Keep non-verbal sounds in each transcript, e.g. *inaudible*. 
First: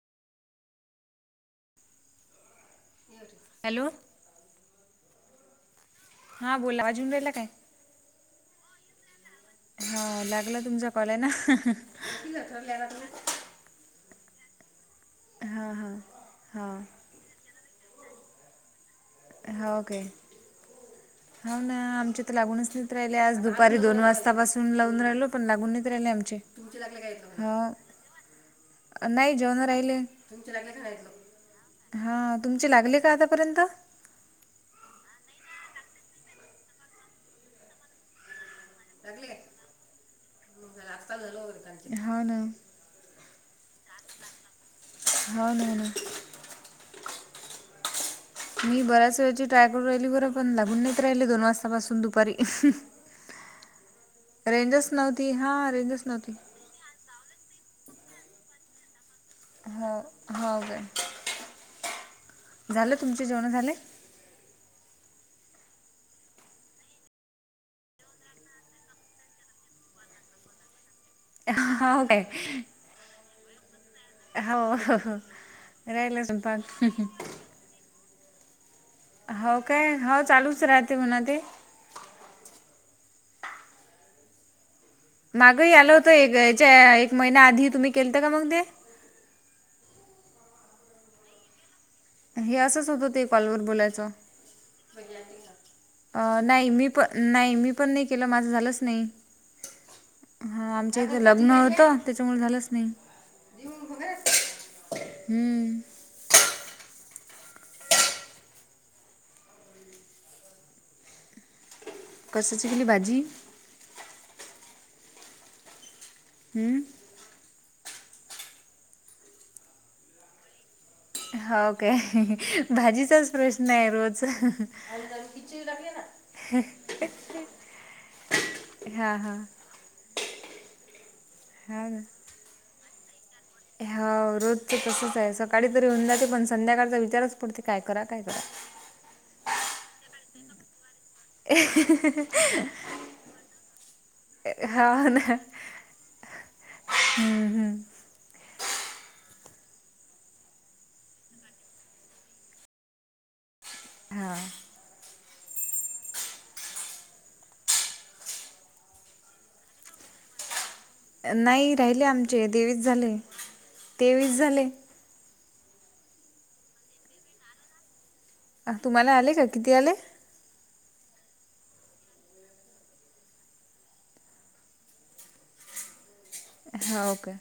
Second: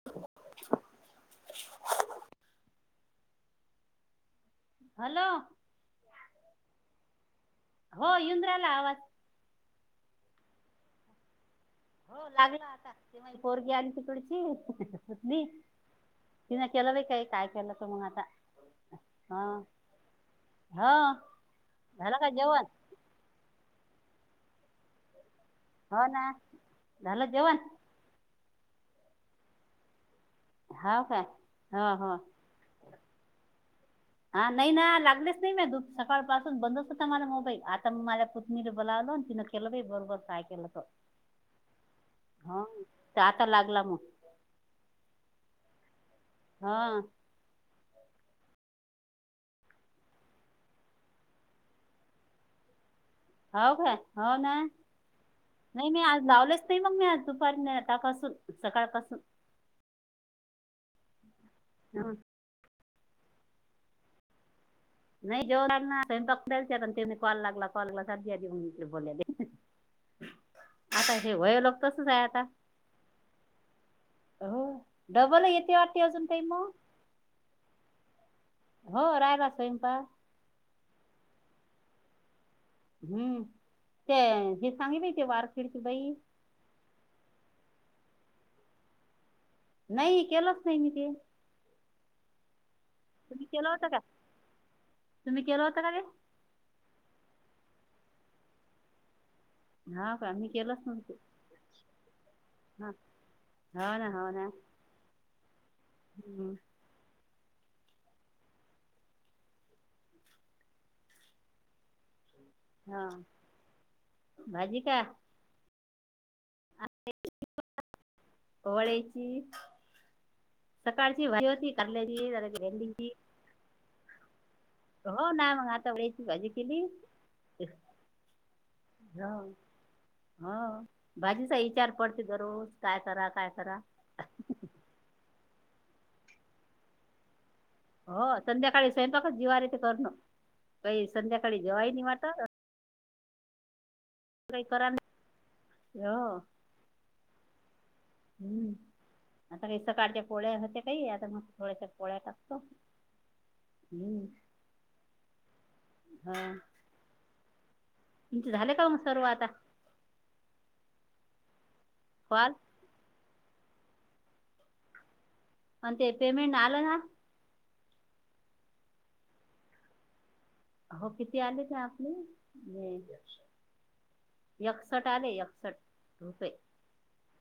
ह hello hello हा बोला अजून वेला काय हो येवुन रायला आवाज हा लागलं तुमचा कॉल ना हो लागला आता ते माय पोरगी आली तिकडची होत्नी हां तिन हां केलं ब काय काय केलं तो मग आता ह हा ओके हो होवना झालं आमच्या का तर जेवण लागूनच पेहल आज दुपारी दोन वाजतापसून लाव राहिलो पण ला गुनत राहिले हो नाही ना झालं आमचे जेवण हा नाही जेवण राहिले हाव काय हो हो हा तुमचे लागले का आतापर्यंत हा नाही ना लागलेच नाही म दू सकाळ पासून बंदचत मला मोबाईल आता माझ पुत तिनेबला आलो तन केलवेे बरोबर काय केलतो हा ना तर आता लागला मग हो ना ना हा मी बऱ्याच वेळेची ट्राय करू राहिली बरं पण लागून नाहीेत राहिले दोन वाजतापासून दुपारी हो काय हो ना रेंजच नव्हती हां नाही रेंजच मी आज नव्हती लावलेच तरी मग मी आज दुपारी आतापासून सकाळपासून हा हाव काय? *unintelligible* झालं तुमचे जेवणं झाले? *unintelligible* आता हे वय लोक हो तसच काय आहे आता. हो. हाव डबल येते वाटते अजून राहिलं ताई मग स्वयंपाक. हो राहिला हाव काय स्वयंपाक हो चालूच राहते म्हणा ते. हम्म ते हे सांग बाई मागं ही आलं होतं एक याच्या एक महिना आधी तुम्ही केलता का मग ते? नाही केलंच नाही मी ते. हे असंच होतं ते तुम्ही कॉलवर केलं होतं का? बोलायचं तुम्ही केलं होतं का ते अ नाही मी प नाही मी पण नाही केला माझं झालचं नाही हा का मी हा केलंच आमच्या नव्हतं केला नव्हतं त्याच्यामुळे झालस हा हो ना हो ना हम्म. हम्म. कसाची केली हा भाजी? भाजी काय हम्म. वडेची सकाळची भाजी होती हो काय कारल्याचीे भाजीचाच प्रश्न आहे रोज *unintelligible* हो ना मग आता वे भाजी केली हा हा भाजीचा हा विचार ना पड दररोज काय करा काय करा हाव रोजचा तसच आहे सकाळी तरी होऊन जाते पण संध्याकाळचा विचारच पडते काय करा काय हो करा संध्याकाळी स्वयंपाकच जीवा रेती करनं काही संध्याकाळी जेवाय नाही वाट काही करा हा ना नाही. हो हम्म हम्म. हम्म. आता काय सकाळच्या पोळ्या होते काही आता मग थोड्यासा पोळ्या टाकतो. हम्म हा हा. तुमचे झाले काम सर्व आता. नाही राहिले आमचे कॉल देवीस झाले तेवीस झाले. आणि ते पेमेंट आलं ना? अ तुम्हाला आले का किती आले? हो किती आलेच आपले. *unintelligible* एकसठ आले एकसठ रुपये. हाव काय?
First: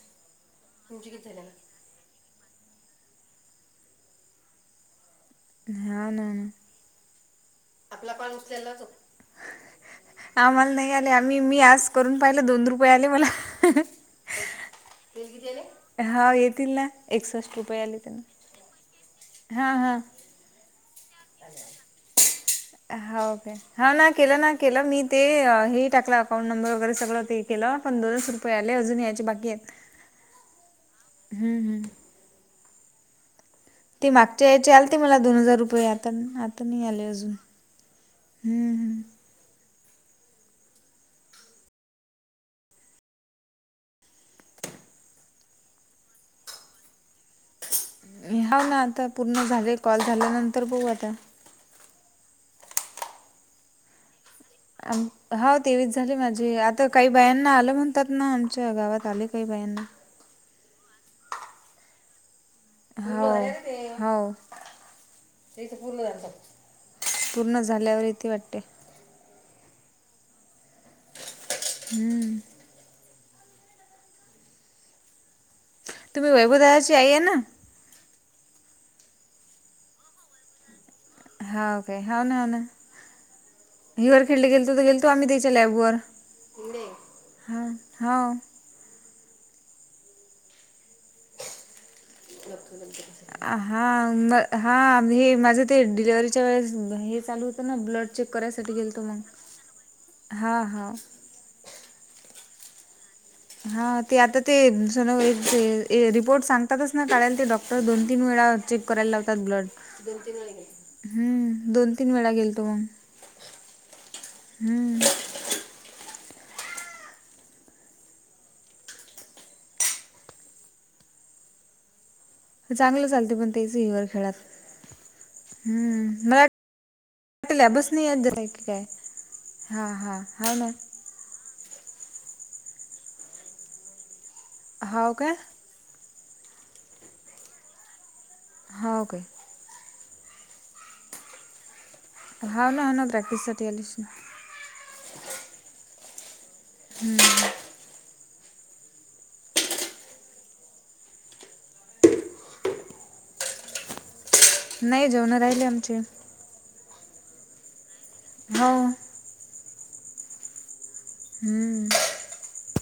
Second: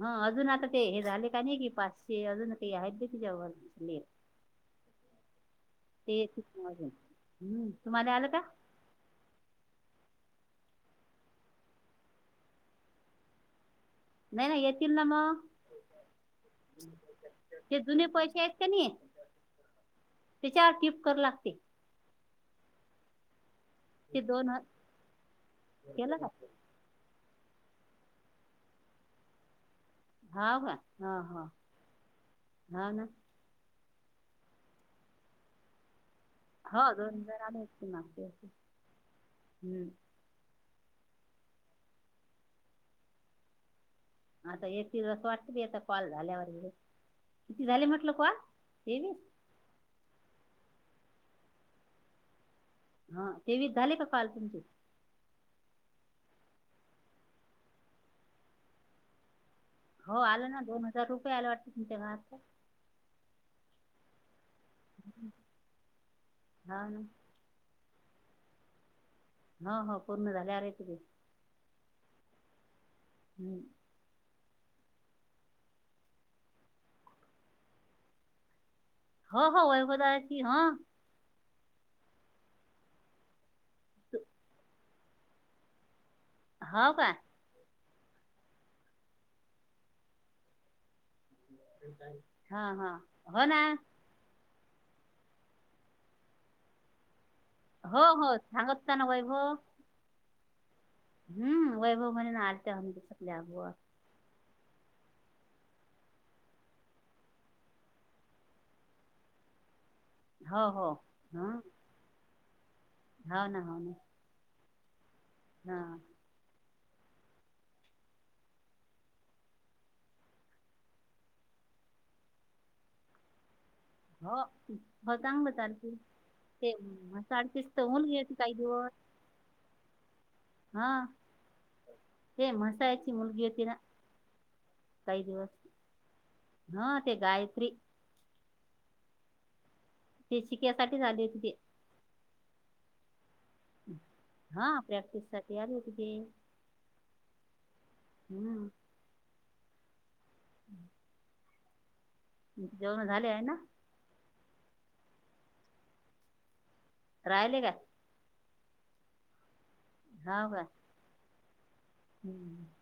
हा अजून आता ते हे झाले का नाही कि पाचशे अजून ते आहेत नाही. *unintelligible* ते एक *unintelligible* अजून हम्म. आपला तुम्हाला आलं पण का केलाच हो. आम्हाला नाही आले आम्ही मी मी आज करून पाहिलं दोन रुपये आले मला. नाही नाही येतील ना मग हा येतील ना एकसष्ट ते रुपये आले जुने त्यांना. पैसे आहेत का नाही हा हा. त्याच्यावर किप कर लागते. हाव काय हाव ना ते केलं दोन ना ह- केलं मी ते हे टाकलं केलं का अकाउंट नंबर वगैरे सगळं ते केला पंदरा सौ रुपये आले अजून यायचे बाकी आहेत. हाव का हा हा हम्म हम्म हा ना. ते मागच्या याचे आलते मला दोन हजार रुपये आता नाय हाव दोन हजार आले मागचे वेळचे हम्म. आता *unintelligible* वाटते बी आता कॉल झाल्यावर झा *unintelligible* हाव ना आता पूर्ण झाले कॉल झाल्यानंतर बघू आता. हा तेवीस झाले का काल तुमचे? आ हा तेवीच झाली माझी आता काही बायांना आलं म्हणतात ना आमच्या गावात आले काही बायांना हो आलं ना दोन हजार रुपये आले वाटतं तुमच्या गावातल्या हो हो पूर्ण हा ना *inaudible* पूर्ण झाल्यावर येते वाटते. हो हो पूर्ण झाल्यावर येते ते. हम्म. हम्. तुम्ही वैभवदादाची आईे आहे ना? हो हो वैभव दादाची हा हाव काय हा ना ह ना हिवर खेळले गेलतो तर गेलतो आम्ही त्याच्या लॅब वर. हो का. हा हाव. ते काय *inaudible* अ हा. म हा हे माझं ते डिलेवर्हीच्या वेळेस हे चालू ना हो ब्लड हो सांगत होता ना वैभव. हा हाव. हम्, वैभव म्हणे *unintelligible* आतेम हा. ते आता ते सोनोग्राफी चे रिपोर्ट सांगतातच ना कढायला ते डॉक्टर दोन तीन वेळा चेक करायला लावतात ब्लड, हो हो ह हम दोन तीन वेळा गेल तो मग. हो ना, हो ना, हम्म. हा. चांगलं चालते पण तेच *unintelligible* ह हो हो चांगलं चालते मला तेडखस *unintelligible* तर मुल घेती काही दिवस हा, हा, हाव ना. हा, ते म्हसाळा ची मुलगी होती ना. काय दिवस, हा ते गायत्री हो काय. ते शिकण्यासाठीच आली होती ती. हा ना, हा ना, प्रॅक्टिस साठी आली असेल. हा प्रॅक्टिस साठी आली होती ती. हम्म. हम्म. हम्म *inaudible* जेवण झाले आहे ना? नाही जेवणं राहिली आमचे. राहिले का. हो. हाव काय. हम्म. हम्म *inaudible*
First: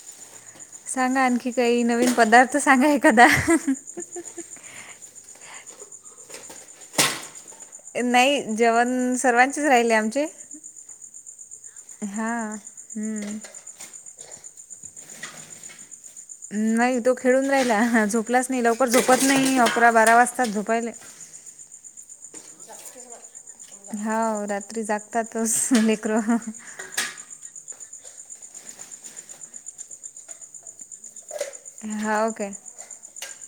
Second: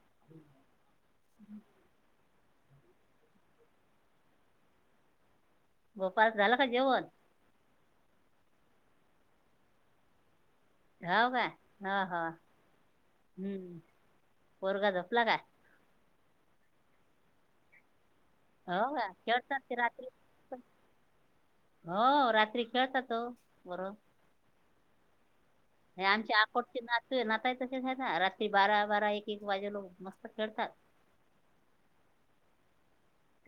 हम *unintelligible* सांगा आणखी काही नवीन पदार्थ सांगा एखादा. गोपाळ झाला का जेवण? नाही जेवण सर्वांचेच राहिले आहे आमचे. जाव का ह ह हां हम्म. हम् पोरगा झपला का. नाही तो खेळून राहिला झोपलाच नाही लवकर हो का झोपत नाही खेळतात ते अकरा बारा वाजता रात्री झोपायला हो रात्री खेळत तो बर हा रात्री जागतातच लेकर. तू नाताय तसे ख ना रात्री बारा बारा एक एक वाजे लोक मस्त खेळतात. हाऊ काय.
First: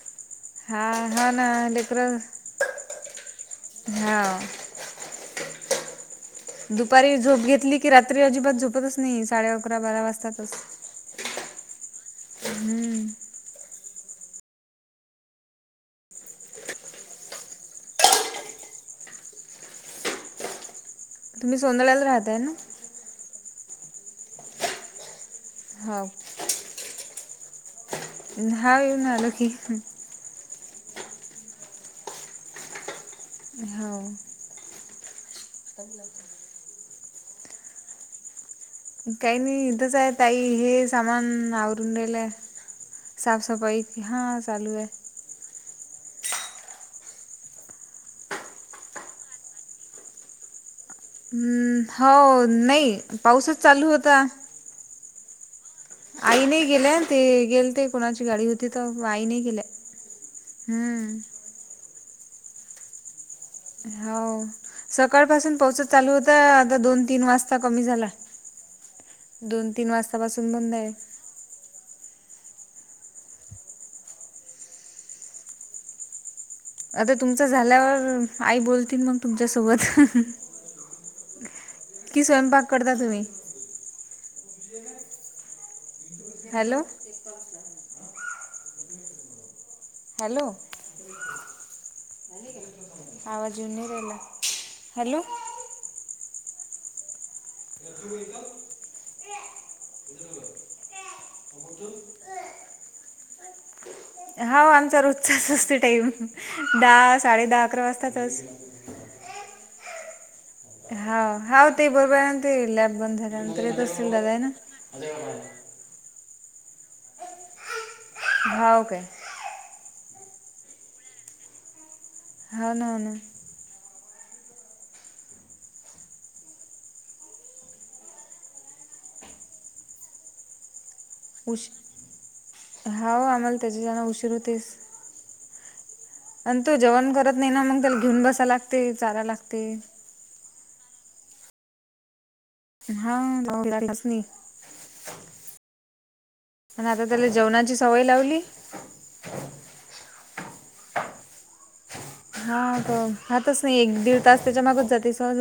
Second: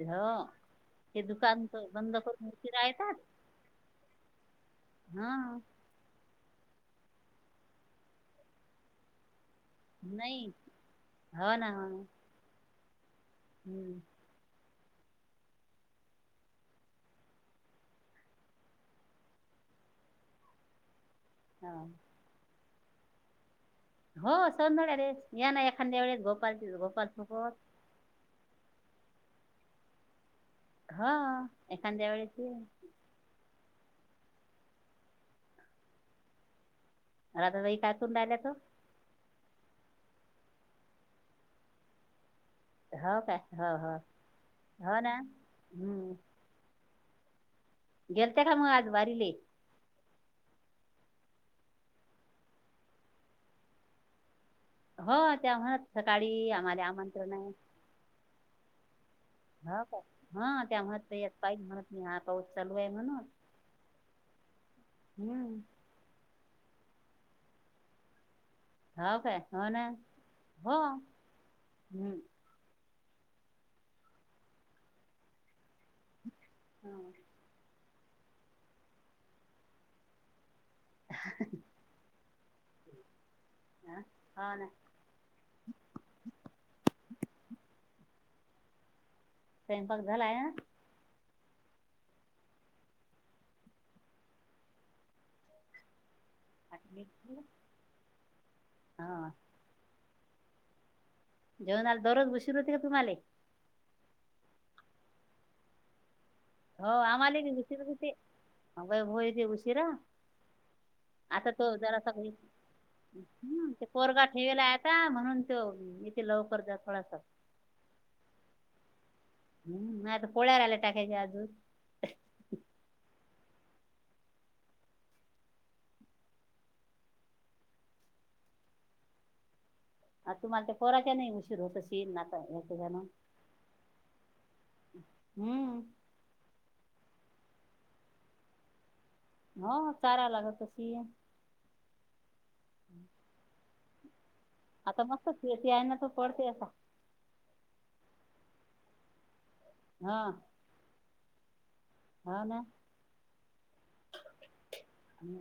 हो हा ते हा ना दुकान तर बंद लेकरं करून रा येतात. हाव हा. दुपारी झोप घेतली की रात्री अजिबात झोपतच नाही साडे अकरा बारा नाही वाजतातच ह ना ह. हम्म. हम्म. तुम्ही हो सोनलाला राहताय ना. हो सौन्या रेस या ना एखाद्या हो वेळेस गोपाल गोपाल सुकत. हा येऊ नालं की. ह एकंद्या वेळेस. हो. *inaudible* राधा ताई काय करून राहिले ओ? काही नाही इथंच आहे त आई हे सामान आवरून रालंय. हो काय हो हो आहे हो ना हम्म. गेलते का मग आज वारीले. हम्म हो नाही पाऊसच चालू होता. हो तेव्हाच. आई नाही गेले ते गेल ते कोणाची गाडी होती तर आई नाही गेल्या हा का हा त्या मह हम्म यात पाहिज म्हणत मी हा पाऊस चालू आहे म्हणून. हो हम्म सकाळपसून पाऊसच चालू होता आता दोन तीन वाजता कमी झालं. हो काय हो ना बंद हो आहे ह् हो आता तुमचं झाल्यावर आई बोलतील मग तुमच्यासोबत. *unintelligible* की स्वयंपाक करता तुम्ही? हा होय ना. हॅलो. स्वयंपाक झालाय हॅलो ना. आवाज येऊ नाही रहिला हॅलो. *unintelligible* *inaudible* हा जेवणाला दररोज बसर होते का तुम्हाले? हा आमचा रोजचाच असते टाईम दहा साडे दहा अकरा वाजतातच. अ काय होती उशीरा. हाव आता तो हाव ते जरा बरोबर सगळी आहे ना ते लॅब बंद झाल्यानंतर हम येत ते असतील पोरगा दादा आहे ना ठेवला आता म्हणून तो. हम् इथे लवकर जा कोळसा. *unintelligible* हाव काय. हम् आता पोळ्यार आल्या टाकायच्या आजून. हा ना ना. आ तुम्हालाच्या पोराच्या नाही उशीर उश होत शील नाता याच जण. हाव आम्हाला त्याच्यानं उशीर होतेच हम्म. आणि तो जेवण करत नाही ना मग त्याला घेऊन बसाय लागते चारय लागते हो चारा लागत तशी आहे. *inaudible* आता मस्त शेती आहे ना तो पडते असा. त्याल जेवणाची सवय लावली. हा. हा तर हातच नाही एक दीड तास त्याच्या मागच जाते सहज.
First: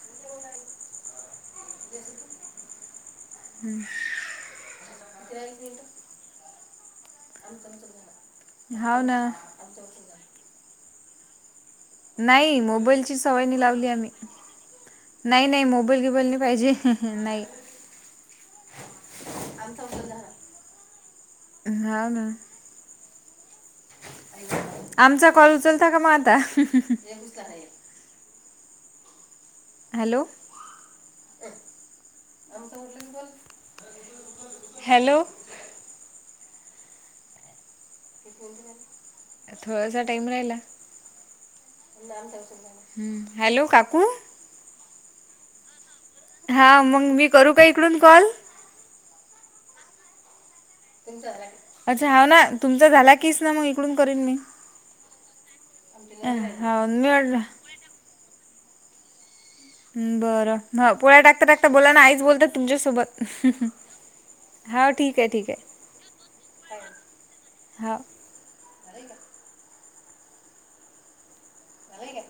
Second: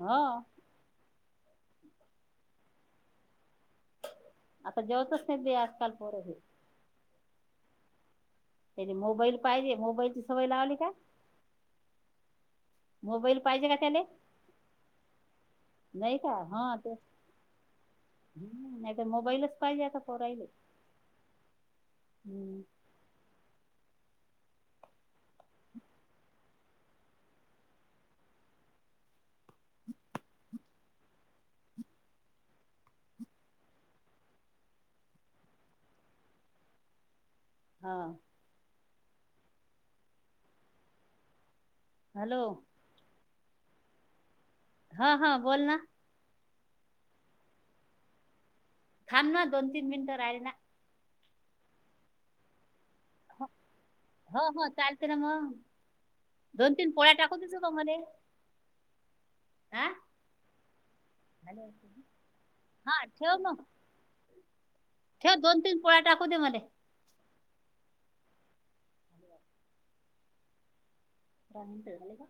हा. हम्म. आता जेवतच नाही ते आजकाल पुरं बी. *inaudible* तेरी हाव ना मोबाईल पाहिजे मोबाईलची सवय लावली का? नाही मोबाईल ची सवय नाही पाहिजे का लावली त्याले आम्ही. नाही नाही मोबाईल घेबाल नाही पाहिजे नाही. हम् नाही तर मोबाईलच पाहिजे आता पोराहिले. हा ना. आमचा कॉल उचलता का म आता. हॅलो. हॅलो. हा. थोडासा टाईम राहिला. हॅलो हम्म हॅलो काकू. हा हा बोल ना. हा मग मी करू का इकडून कॉल? थांब ना दोन तीन मिनिटं राहिला ना. अच्छा हा ना तुमचा झाला. नक्कीच ना मग इकडून करीन मी. हो हो चालते ना मग तो म्हणे बरं पोळ्या टाकता टाकता बोला ना आईच बोलतात हा तुमच्यासोबत. ठेव मग हा. ठेव दोन तीन पोळ्या टाकू दे मले. हा. आणून ठेवले का?